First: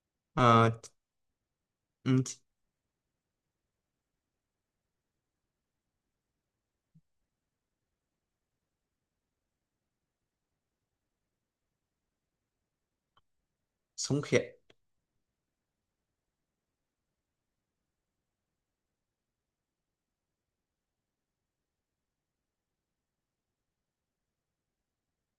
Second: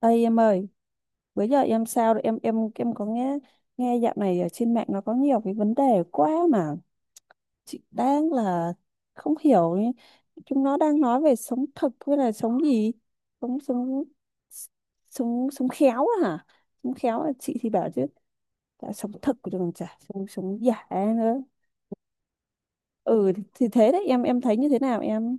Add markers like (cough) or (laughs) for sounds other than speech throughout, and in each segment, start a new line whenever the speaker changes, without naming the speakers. Ê em ơi,
Ờ,
bữa giờ em sao rồi?
ừm,
Em có nghe nghe dạo này ở trên mạng nó có nhiều cái vấn đề quá mà chị đang là không hiểu ý. Chúng nó đang nói về sống thực với là sống gì? Sống sống
sống khéo.
sống sống khéo á hả? Sống khéo là chị thì bảo chứ đã sống thực của còn chả sống sống giả nữa. Ừ thì thế đấy em thấy như thế nào em?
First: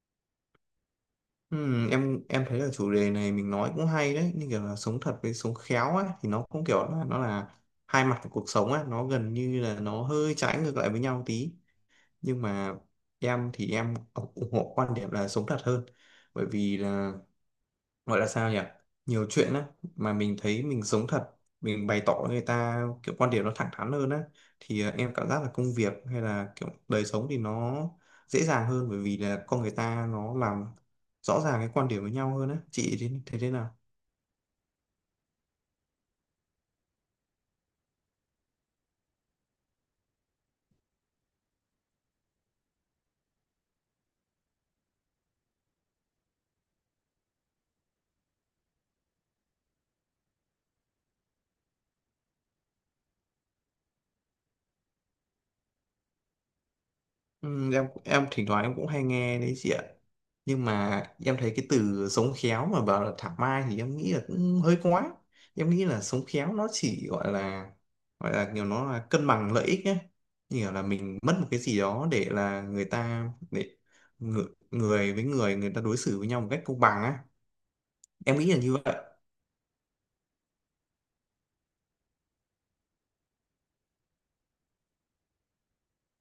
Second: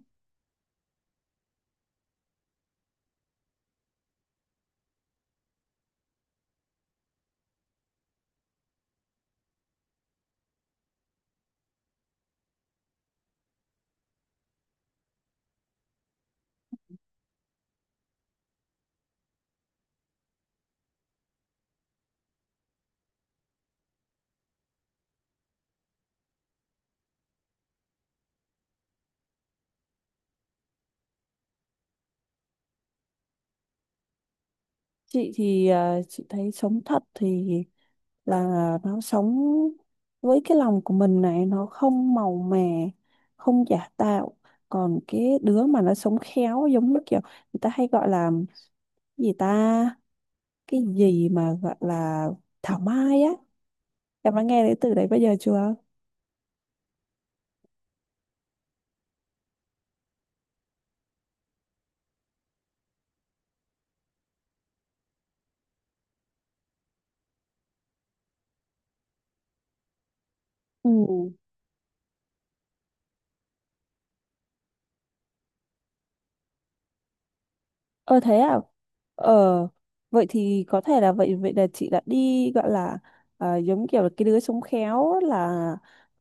Em thấy là chủ đề này mình nói cũng hay đấy, như kiểu là sống thật với sống khéo ấy thì nó cũng kiểu là nó là hai mặt của cuộc sống ấy, nó gần như là nó hơi trái ngược lại với nhau tí, nhưng mà em thì em ủng ủng hộ quan điểm là sống thật hơn, bởi vì là gọi là sao nhỉ, nhiều chuyện á mà mình thấy mình giống thật, mình bày tỏ với người ta kiểu quan điểm nó thẳng thắn hơn á, thì em cảm giác là công việc hay là kiểu đời sống thì nó dễ dàng hơn, bởi vì là con người ta nó làm rõ ràng cái quan điểm với nhau hơn á. Chị thì thế thế nào?
Chị thì chị thấy sống thật thì là nó sống với cái lòng của mình này, nó không màu mè, không giả tạo. Còn cái đứa mà nó sống khéo giống như kiểu người ta hay gọi là gì ta, cái gì mà gọi là thảo mai á, em đã nghe đến từ đấy bây giờ chưa?
Ừ, em thỉnh thoảng em cũng hay nghe đấy chị ạ, nhưng mà em thấy cái từ sống khéo mà bảo là thảo mai thì em nghĩ là cũng hơi quá. Em nghĩ là sống khéo nó chỉ gọi là, gọi là kiểu nó là cân bằng lợi ích nhé, kiểu là mình
Ừ.
mất một cái gì đó để là người ta để người, người với người người ta đối xử với nhau một cách công bằng á.
Ờ thế
Em nghĩ là
à?
như vậy.
Ờ vậy thì có thể là vậy vậy là chị đã đi gọi là, à, giống kiểu là cái đứa sống khéo á, là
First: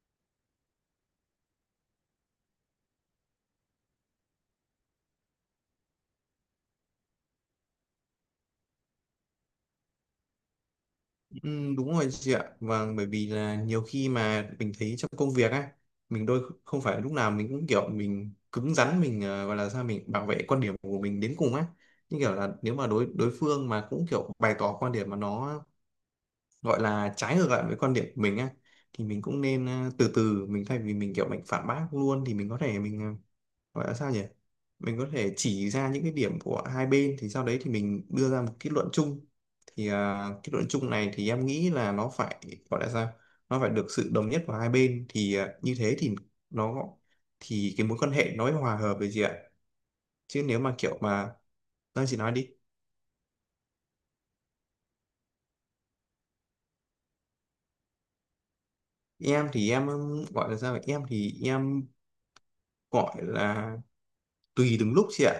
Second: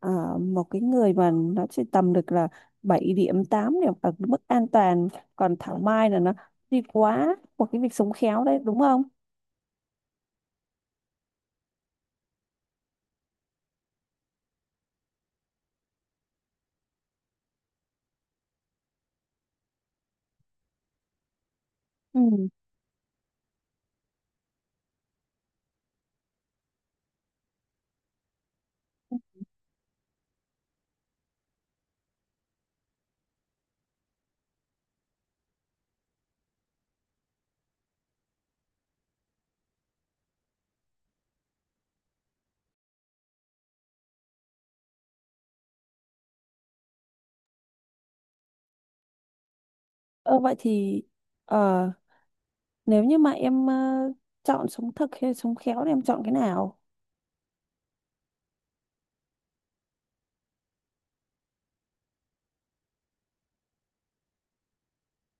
à, một cái người mà nó sẽ tầm được là 7 điểm 8 điểm ở mức an toàn, còn Thảo Mai là nó đi quá một cái việc sống khéo đấy đúng không?
Ừ, đúng rồi chị ạ. Vâng, bởi vì là nhiều khi mà mình thấy trong công việc á, mình đôi không phải lúc nào mình cũng kiểu mình cứng rắn mình gọi là sao mình bảo vệ quan điểm của mình đến cùng á.
Ừ.
Nhưng kiểu là nếu mà đối đối phương mà cũng kiểu bày tỏ quan điểm mà nó gọi là trái ngược lại với quan điểm của mình á, thì mình cũng nên từ từ mình thay vì mình kiểu mình phản bác luôn, thì mình có thể mình gọi là sao nhỉ, mình có thể chỉ ra những cái điểm của hai bên, thì sau đấy thì mình đưa ra một kết luận chung. Thì à, kết luận chung này thì em nghĩ là nó phải gọi là sao, nó phải được sự đồng nhất của hai bên, thì à, như thế thì nó thì cái mối quan hệ nó mới hòa hợp với chị ạ.
Ờ
Chứ
vậy
nếu mà kiểu
thì
mà
ờ,
đang chị nói đi.
nếu như mà em chọn sống thực hay sống khéo thì em chọn cái nào?
Em thì em gọi là sao vậy? Em thì em gọi là tùy từng lúc chị ạ.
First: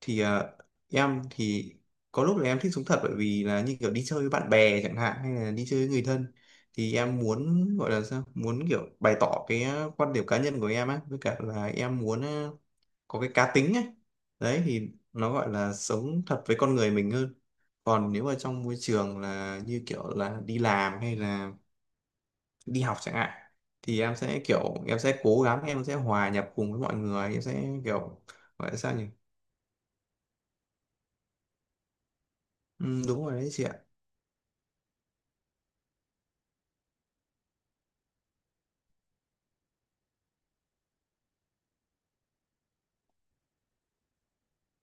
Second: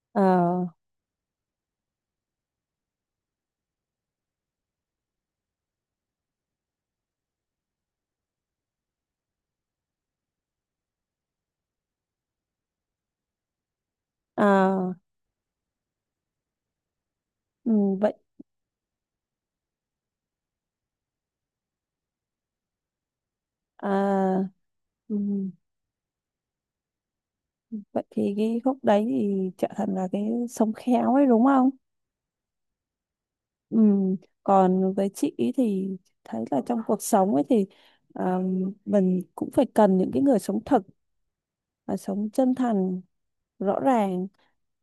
Thì
Ờ.
em thì có lúc là em thích sống thật, bởi vì là như kiểu đi chơi với bạn bè chẳng hạn hay là đi chơi với người thân, thì em muốn gọi là sao muốn kiểu bày tỏ cái quan điểm cá nhân của em á, với cả là em muốn có cái cá tính ấy. Đấy thì
À.
nó gọi là sống thật với con người mình hơn.
Ừ. Vậy.
Còn nếu mà trong môi trường là như kiểu là đi làm hay là đi học chẳng hạn, thì em sẽ
À.
kiểu em
Ừ.
sẽ cố gắng em sẽ hòa nhập cùng với mọi người, em sẽ
Vậy
kiểu
thì cái
gọi là
khúc
sao
đấy
nhỉ.
thì trở thành là cái sống khéo ấy đúng không?
Ừ, đúng rồi đấy chị ạ.
Ừ. Còn với chị ý thì thấy là trong cuộc sống ấy thì à, mình cũng phải cần những cái người sống thật và sống chân thành, rõ ràng,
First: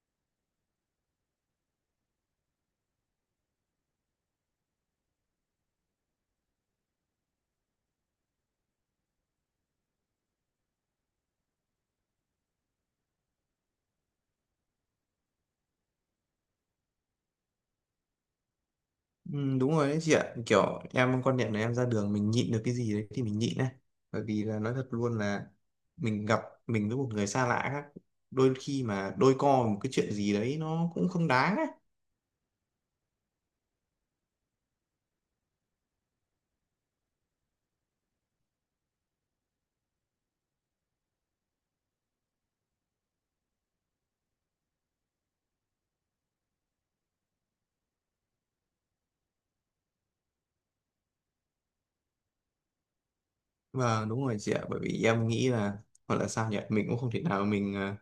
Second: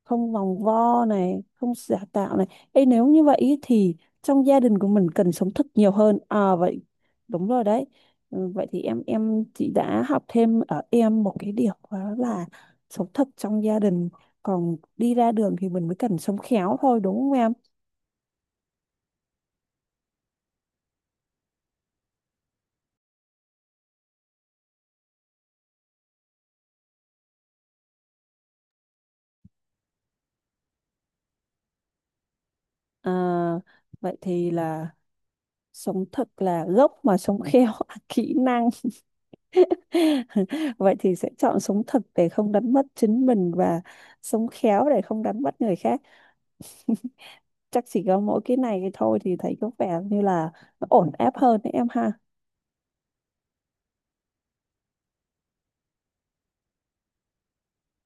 không vòng vo này, không giả tạo này. Ê, nếu như vậy ý thì trong gia đình của mình cần sống thật nhiều hơn à? Vậy đúng rồi đấy. Ừ, vậy thì em chị đã học thêm ở em một cái điều đó là sống thật trong gia đình, còn đi ra đường thì mình mới cần sống khéo thôi đúng không em?
Ừ, đúng rồi đấy chị ạ, kiểu em quan niệm là em ra đường mình nhịn được cái gì đấy thì mình nhịn đấy, bởi vì là nói thật luôn là mình gặp mình với một người xa lạ khác, đôi khi mà đôi co một cái chuyện gì đấy nó cũng không đáng ấy.
À, vậy thì là sống thật là gốc mà sống khéo là kỹ năng. (laughs) Vậy thì sẽ chọn sống thật để không đánh mất chính mình và sống khéo để không đánh mất người khác. (laughs) Chắc chỉ có mỗi cái này cái thôi thì thấy có vẻ như là nó ổn áp hơn đấy em ha.
Và đúng rồi chị ạ, bởi vì em nghĩ là gọi là sao nhỉ, mình cũng không thể nào mình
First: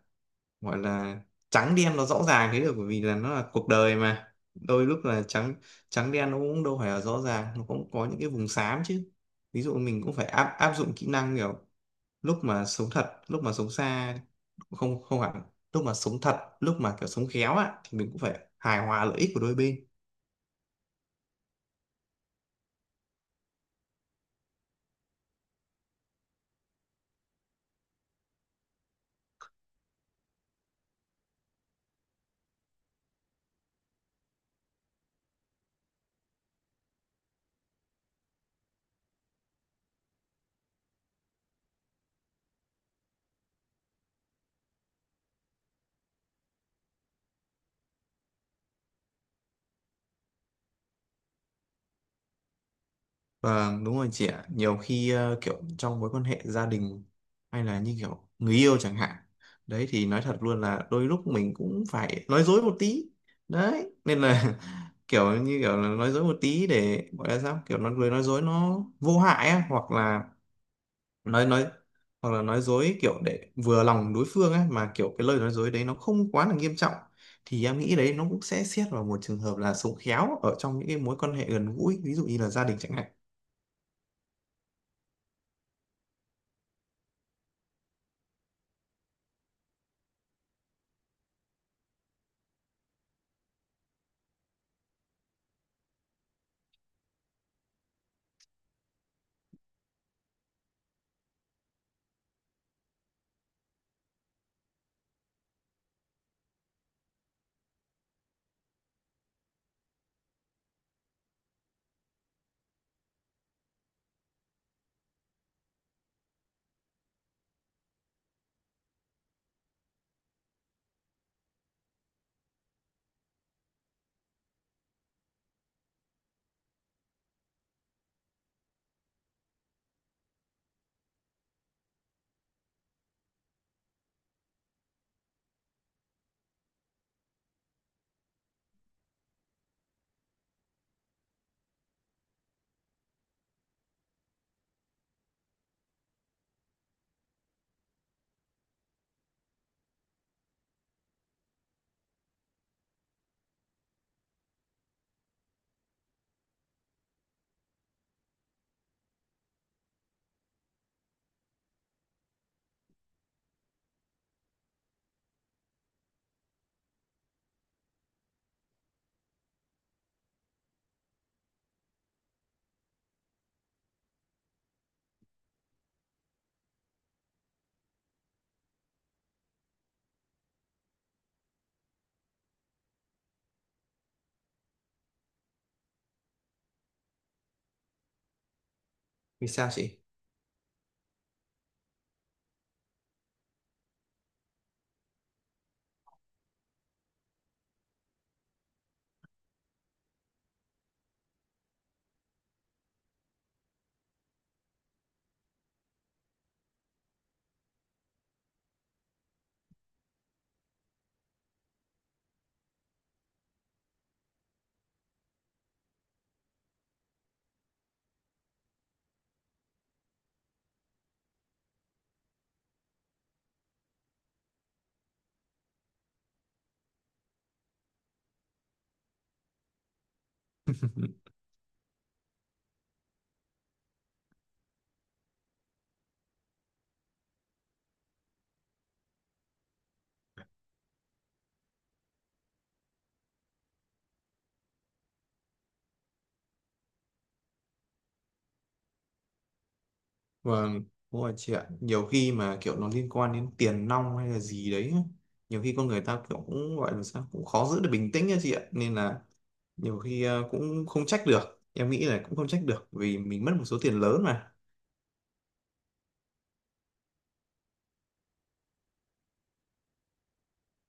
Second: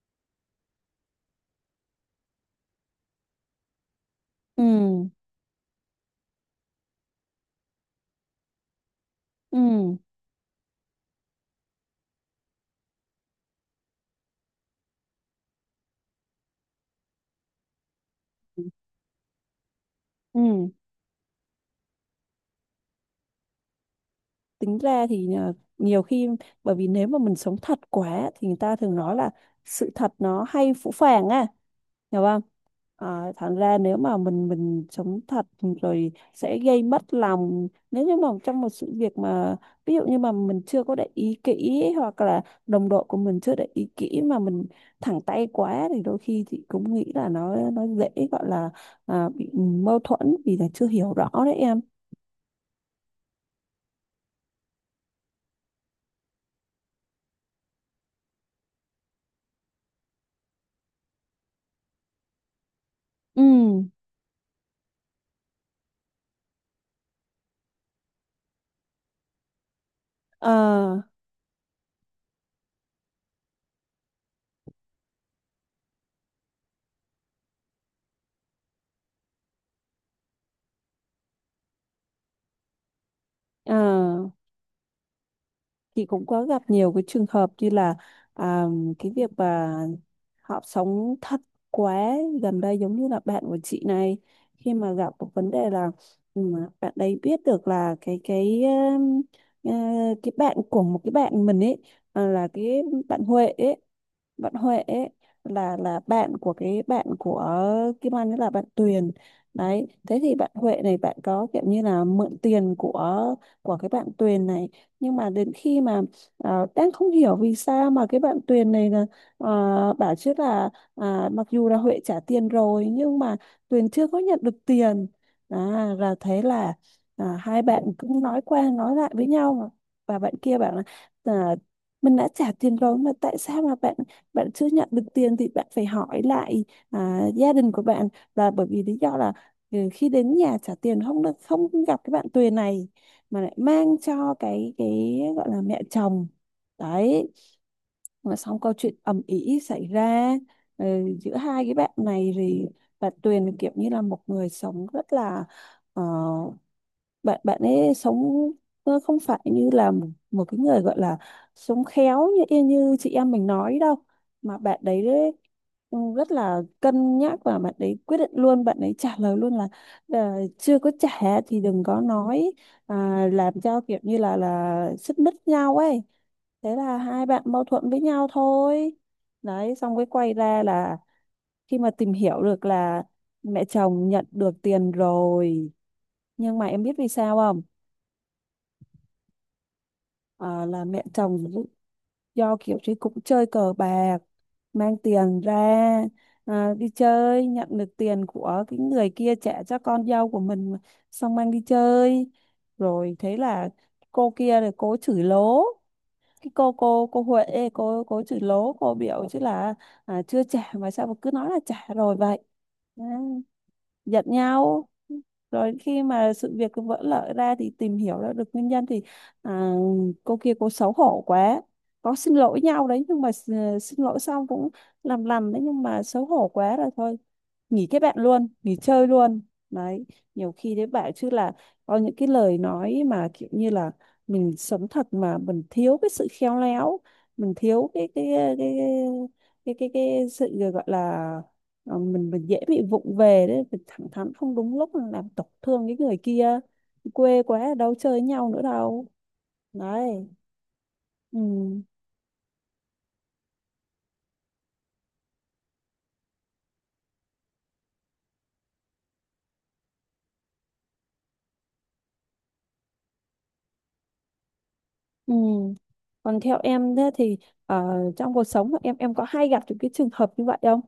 gọi là trắng đen nó rõ ràng thế được, bởi vì là nó là cuộc đời mà, đôi lúc
Ừ.
là trắng trắng đen nó cũng đâu phải là rõ ràng, nó cũng có những cái vùng xám chứ. Ví dụ
Ừ.
mình cũng phải áp áp dụng kỹ năng kiểu lúc mà sống thật lúc mà sống xa, không, không hẳn, lúc mà sống thật lúc mà kiểu sống khéo á, thì mình cũng phải hài hòa lợi ích của đôi bên.
Ừ. Tính ra thì à, nhiều khi bởi vì nếu mà mình sống thật quá thì người ta thường nói là sự thật nó hay phũ phàng á, hiểu không? À, thành ra nếu mà mình sống thật rồi sẽ gây mất lòng nếu như mà trong một sự việc mà ví dụ như mà mình chưa có để ý kỹ hoặc là đồng đội của mình chưa để ý kỹ mà mình thẳng tay quá thì đôi khi chị cũng nghĩ là nó dễ gọi là, à, bị mâu thuẫn vì là chưa hiểu rõ đấy em.
Vâng, đúng rồi chị ạ, nhiều khi kiểu trong mối quan hệ gia đình hay là như kiểu người yêu chẳng hạn, đấy thì nói thật luôn là đôi lúc mình cũng phải nói dối một tí.
Ừ.
Đấy nên là (laughs) kiểu như kiểu là nói dối một tí để gọi là sao, kiểu nói lời nói dối nó vô hại á, hoặc là nói hoặc là nói dối kiểu để vừa lòng đối phương ấy mà kiểu cái lời nói dối đấy nó không quá là nghiêm trọng, thì em nghĩ đấy nó cũng sẽ xét vào một trường hợp là sống khéo ở trong những cái mối quan hệ gần gũi, ví dụ như là gia đình chẳng hạn.
À, chị cũng có gặp nhiều cái trường hợp như là, à, cái việc mà họ sống thật quá. Gần đây giống như là bạn của chị này, khi mà gặp một vấn đề là, ừ, bạn đấy biết được là cái ờ, cái bạn của một cái bạn mình ấy, à, là cái bạn Huệ ấy bạn Huệ ấy là bạn của cái bạn của Kim Anh ấy, là bạn Tuyền. Đấy thế thì bạn Huệ này bạn có kiểu như là mượn tiền của cái bạn Tuyền này. Nhưng mà đến khi mà đang không hiểu vì sao mà cái bạn Tuyền này là bảo chứ là, à, mặc dù là Huệ trả tiền rồi nhưng mà Tuyền chưa có nhận được tiền. À, là thế là, à, hai bạn cũng nói qua nói lại với nhau mà. Và bạn kia bảo là, à, mình đã trả tiền rồi mà tại sao mà bạn bạn chưa nhận được tiền thì bạn phải hỏi lại, à, gia đình của bạn là bởi vì lý do là, ừ, khi đến nhà trả tiền không được, không gặp cái bạn Tuyền này mà lại mang cho cái gọi là mẹ chồng đấy. Mà xong câu chuyện ầm ĩ xảy ra, ừ, giữa hai cái bạn này thì bà Tuyền kiểu như là một người sống rất là ờ, bạn bạn ấy sống không phải như là một cái người gọi là sống khéo như như chị em mình nói đâu. Mà bạn đấy, rất là cân nhắc và bạn đấy quyết định luôn, bạn ấy trả lời luôn là, chưa có trả thì đừng có nói, à, làm cho kiểu như là xích mích nhau ấy. Thế là hai bạn mâu thuẫn với nhau thôi đấy, xong cái quay ra là khi mà tìm hiểu được là mẹ chồng nhận được tiền rồi. Nhưng mà em biết vì sao không?
Vì sao chị?
Ờ, là mẹ chồng do kiểu chứ cũng chơi cờ bạc, mang tiền ra, à, đi chơi nhận được tiền của cái người kia trả cho con dâu của mình mà, xong mang đi chơi rồi. Thế là cô kia rồi cô chửi lố cái cô Huệ ấy, cô chửi lố, cô biểu chứ là, à, chưa trả mà sao mà cứ nói là trả rồi vậy, giận nhau. Rồi khi mà sự việc cứ vỡ lở ra thì tìm hiểu ra được nguyên nhân thì, à, cô kia cô xấu hổ quá, có xin lỗi nhau đấy nhưng mà xin lỗi xong cũng làm lầm đấy, nhưng mà xấu hổ quá rồi thôi, nghỉ kết bạn luôn, nghỉ chơi luôn đấy. Nhiều khi đấy bảo chứ
(laughs)
là có những cái lời nói mà kiểu như là mình sống thật mà mình thiếu cái sự khéo léo, mình thiếu cái cái cái sự gọi là, mình dễ bị vụng về đấy, mình thẳng thắn không đúng lúc là làm tổn thương cái người kia, quê quá đâu chơi với nhau nữa đâu đấy.
Vâng, đúng rồi
Ừ.
chị ạ, nhiều khi mà kiểu nó liên quan đến tiền nong hay là gì đấy, nhiều khi con người ta kiểu cũng gọi là sao cũng khó giữ được bình tĩnh nha chị ạ, nên là nhiều khi cũng không trách được, em nghĩ là cũng không trách được vì mình mất một số tiền lớn mà.
Ừ. Còn theo em thế thì ờ, trong cuộc sống của em có hay gặp những cái trường hợp như vậy không?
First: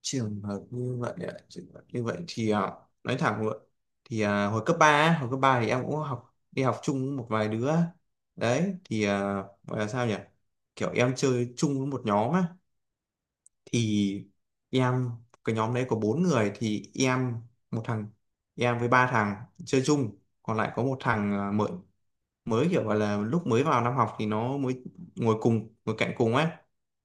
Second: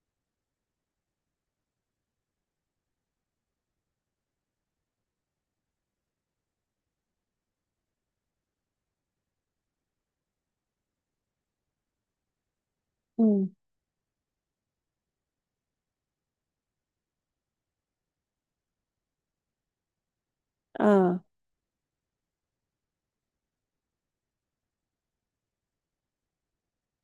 Trường hợp như vậy ạ? Trường hợp như vậy thì à, nói thẳng luôn thì à, hồi cấp 3 thì em cũng học đi học chung với một vài đứa. Đấy thì à, gọi là sao nhỉ, kiểu em chơi chung với một nhóm á.
Ừ.
Thì em cái nhóm đấy có bốn người, thì em một thằng, em với ba thằng chơi chung, còn lại có một
À.
thằng mới, kiểu gọi là lúc mới vào năm học thì nó mới ngồi cùng ngồi cạnh cùng ấy.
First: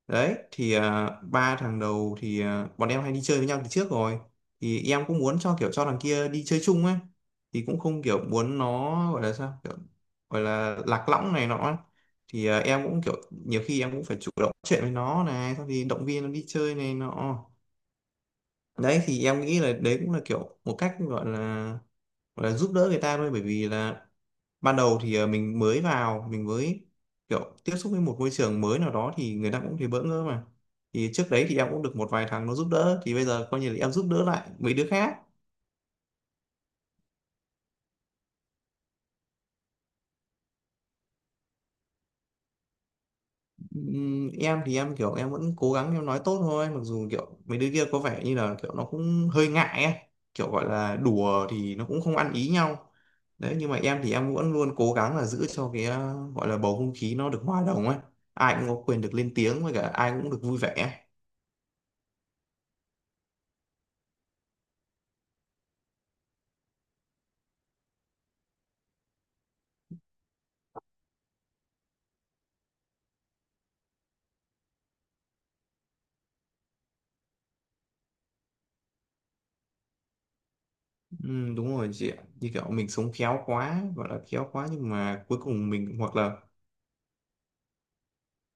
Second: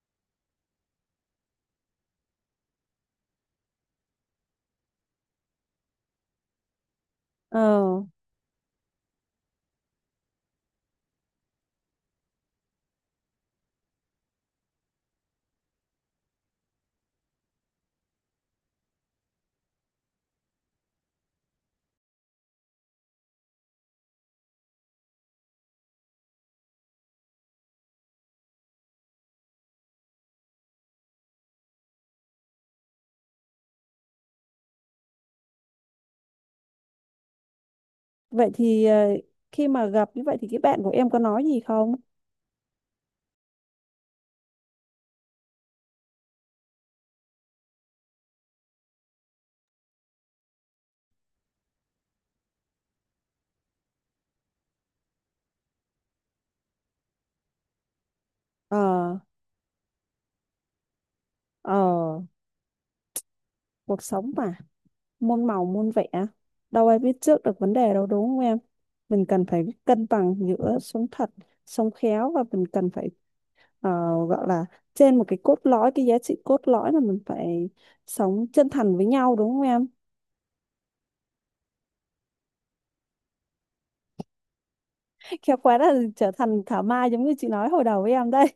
Đấy thì à, ba thằng đầu thì à, bọn em hay đi chơi với nhau từ trước rồi, thì em cũng muốn cho kiểu cho thằng kia đi chơi chung ấy. Thì cũng
Ờ.
không kiểu muốn nó gọi là sao kiểu, gọi là lạc lõng này nọ ấy. Thì à, em cũng kiểu nhiều khi em cũng phải chủ động chuyện với nó này, xong thì động viên nó đi chơi này nọ. Đấy thì em nghĩ là đấy cũng là kiểu một cách gọi là, gọi là giúp đỡ người ta thôi, bởi vì là ban đầu thì mình mới vào mình mới kiểu tiếp xúc với một môi trường mới nào đó thì người ta cũng thấy bỡ ngỡ mà. Thì trước đấy thì em cũng được một vài thằng nó giúp đỡ, thì bây giờ coi như là em giúp đỡ lại mấy đứa khác.
Vậy thì khi mà gặp như vậy thì cái bạn của em có nói gì không?
Em thì em kiểu em vẫn cố gắng em nói tốt thôi, mặc dù kiểu mấy đứa kia có vẻ như là kiểu nó cũng hơi ngại ấy. Kiểu gọi là đùa thì nó cũng không ăn ý nhau. Đấy nhưng mà em thì em vẫn luôn cố gắng là giữ cho cái gọi là bầu không khí nó được hòa đồng ấy, ai cũng
ờ
có quyền được lên tiếng với cả ai cũng được vui vẻ.
ờ Cuộc sống mà, môn màu môn vẽ, đâu ai biết trước được vấn đề đâu đúng không em? Mình cần phải cân bằng giữa sống thật, sống khéo và mình cần phải ờ, gọi là trên một cái cốt lõi, cái giá trị cốt lõi là mình phải sống chân thành với nhau đúng không em?
Ừ, đúng rồi chị ạ, như kiểu mình sống khéo quá, gọi là khéo quá, nhưng mà cuối
(laughs) Khéo
cùng
quá là
mình hoặc
trở
là
thành thảo mai giống như chị nói hồi đầu với em đây.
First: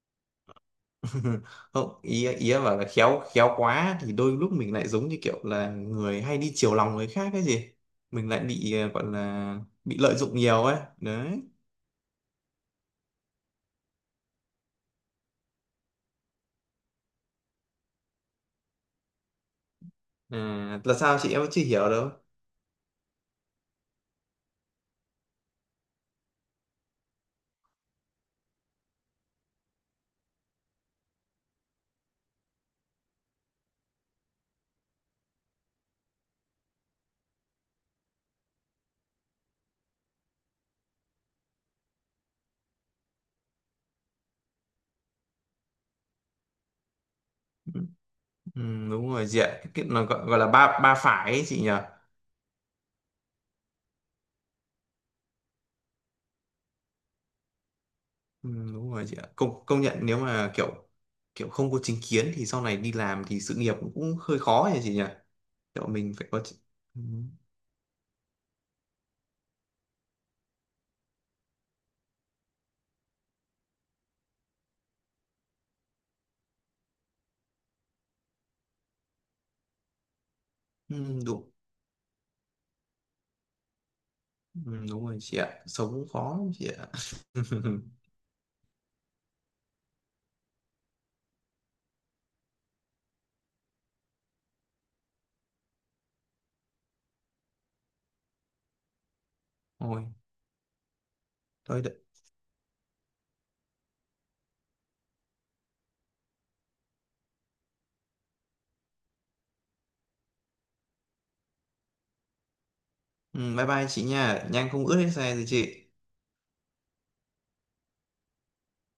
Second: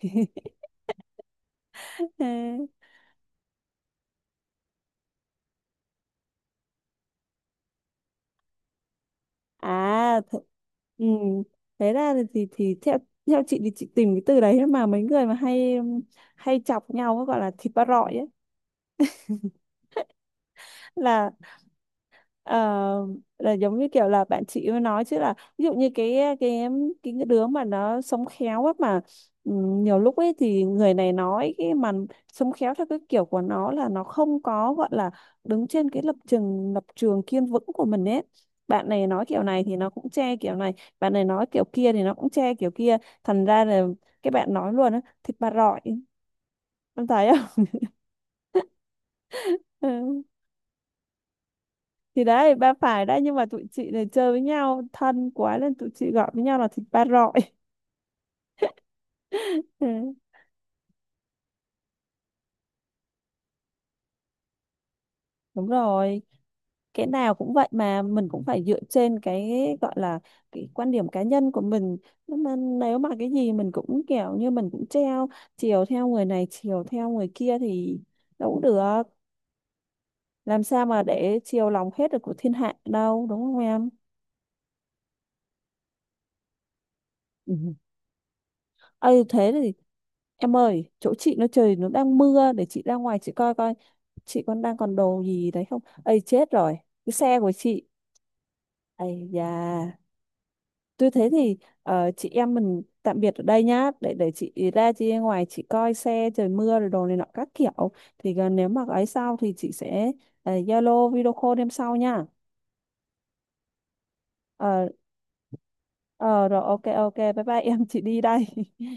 (laughs) không, ý ý em bảo là
(laughs)
khéo khéo quá thì đôi lúc mình lại giống như kiểu là người hay đi chiều lòng người khác cái gì, mình lại bị gọi là bị lợi
à
dụng
th-
nhiều ấy
ừ.
đấy.
Thế ra thì theo theo chị thì chị tìm cái từ đấy mà mấy người mà hay hay chọc nhau gọi là thịt ba rọi ấy.
À, là sao
là
chị, em vẫn chưa hiểu đâu.
ờ, là giống như kiểu là bạn chị mới nói chứ là ví dụ như cái đứa mà nó sống khéo á mà, ừ, nhiều lúc ấy thì người này nói cái mà sống khéo theo cái kiểu của nó là nó không có gọi là đứng trên cái lập trường kiên vững của mình ấy. Bạn này nói kiểu này thì nó cũng che kiểu này, bạn này nói kiểu kia thì nó cũng che kiểu kia, thành ra là cái bạn nói luôn á thịt bà rọi, em thấy.
Ừ, đúng rồi chị ạ, cái nó
Không.
gọi,
(laughs)
gọi là ba ba phải ấy, chị nhỉ?
Thì đấy ba phải đấy nhưng mà tụi chị này chơi với nhau thân quá nên tụi chị gọi với nhau là thịt ba rọi.
Ừ, đúng rồi chị ạ, công
(laughs)
công nhận,
Ừ,
nếu mà kiểu kiểu không có chính kiến thì sau này đi làm thì sự nghiệp cũng hơi khó nhỉ chị nhỉ,
đúng
kiểu mình
rồi,
phải có chị- Ừ.
cái nào cũng vậy mà mình cũng phải dựa trên cái gọi là cái quan điểm cá nhân của mình, nhưng mà nếu mà cái gì mình cũng kiểu như mình cũng treo, chiều theo người này chiều theo người kia thì đâu cũng được, làm sao
Ừ,
mà để
đúng.
chiều lòng hết được của thiên hạ đâu đúng không em?
Ừ, đúng rồi chị ạ, sống cũng khó lắm chị ạ.
Ừ.
(laughs)
Ừ thế thì em ơi, chỗ chị nó trời nó đang mưa, để chị ra ngoài chị coi coi chị còn đang còn đồ gì đấy không ấy, chết rồi cái xe của chị ấy da.
Thôi.
Tôi thế thì
Thôi đợi-
chị em mình tạm biệt ở đây nhá, để chị ra ngoài chị coi xe trời mưa rồi đồ này nọ các kiểu, thì gần nếu mà ấy sau thì chị sẽ Zalo video call em sau nha.
Ừ, bye bye chị nha, nhang không
Ờ,
ướt hết xe rồi chị.
ờ rồi, ok ok, bye bye em chị đi đây. (laughs)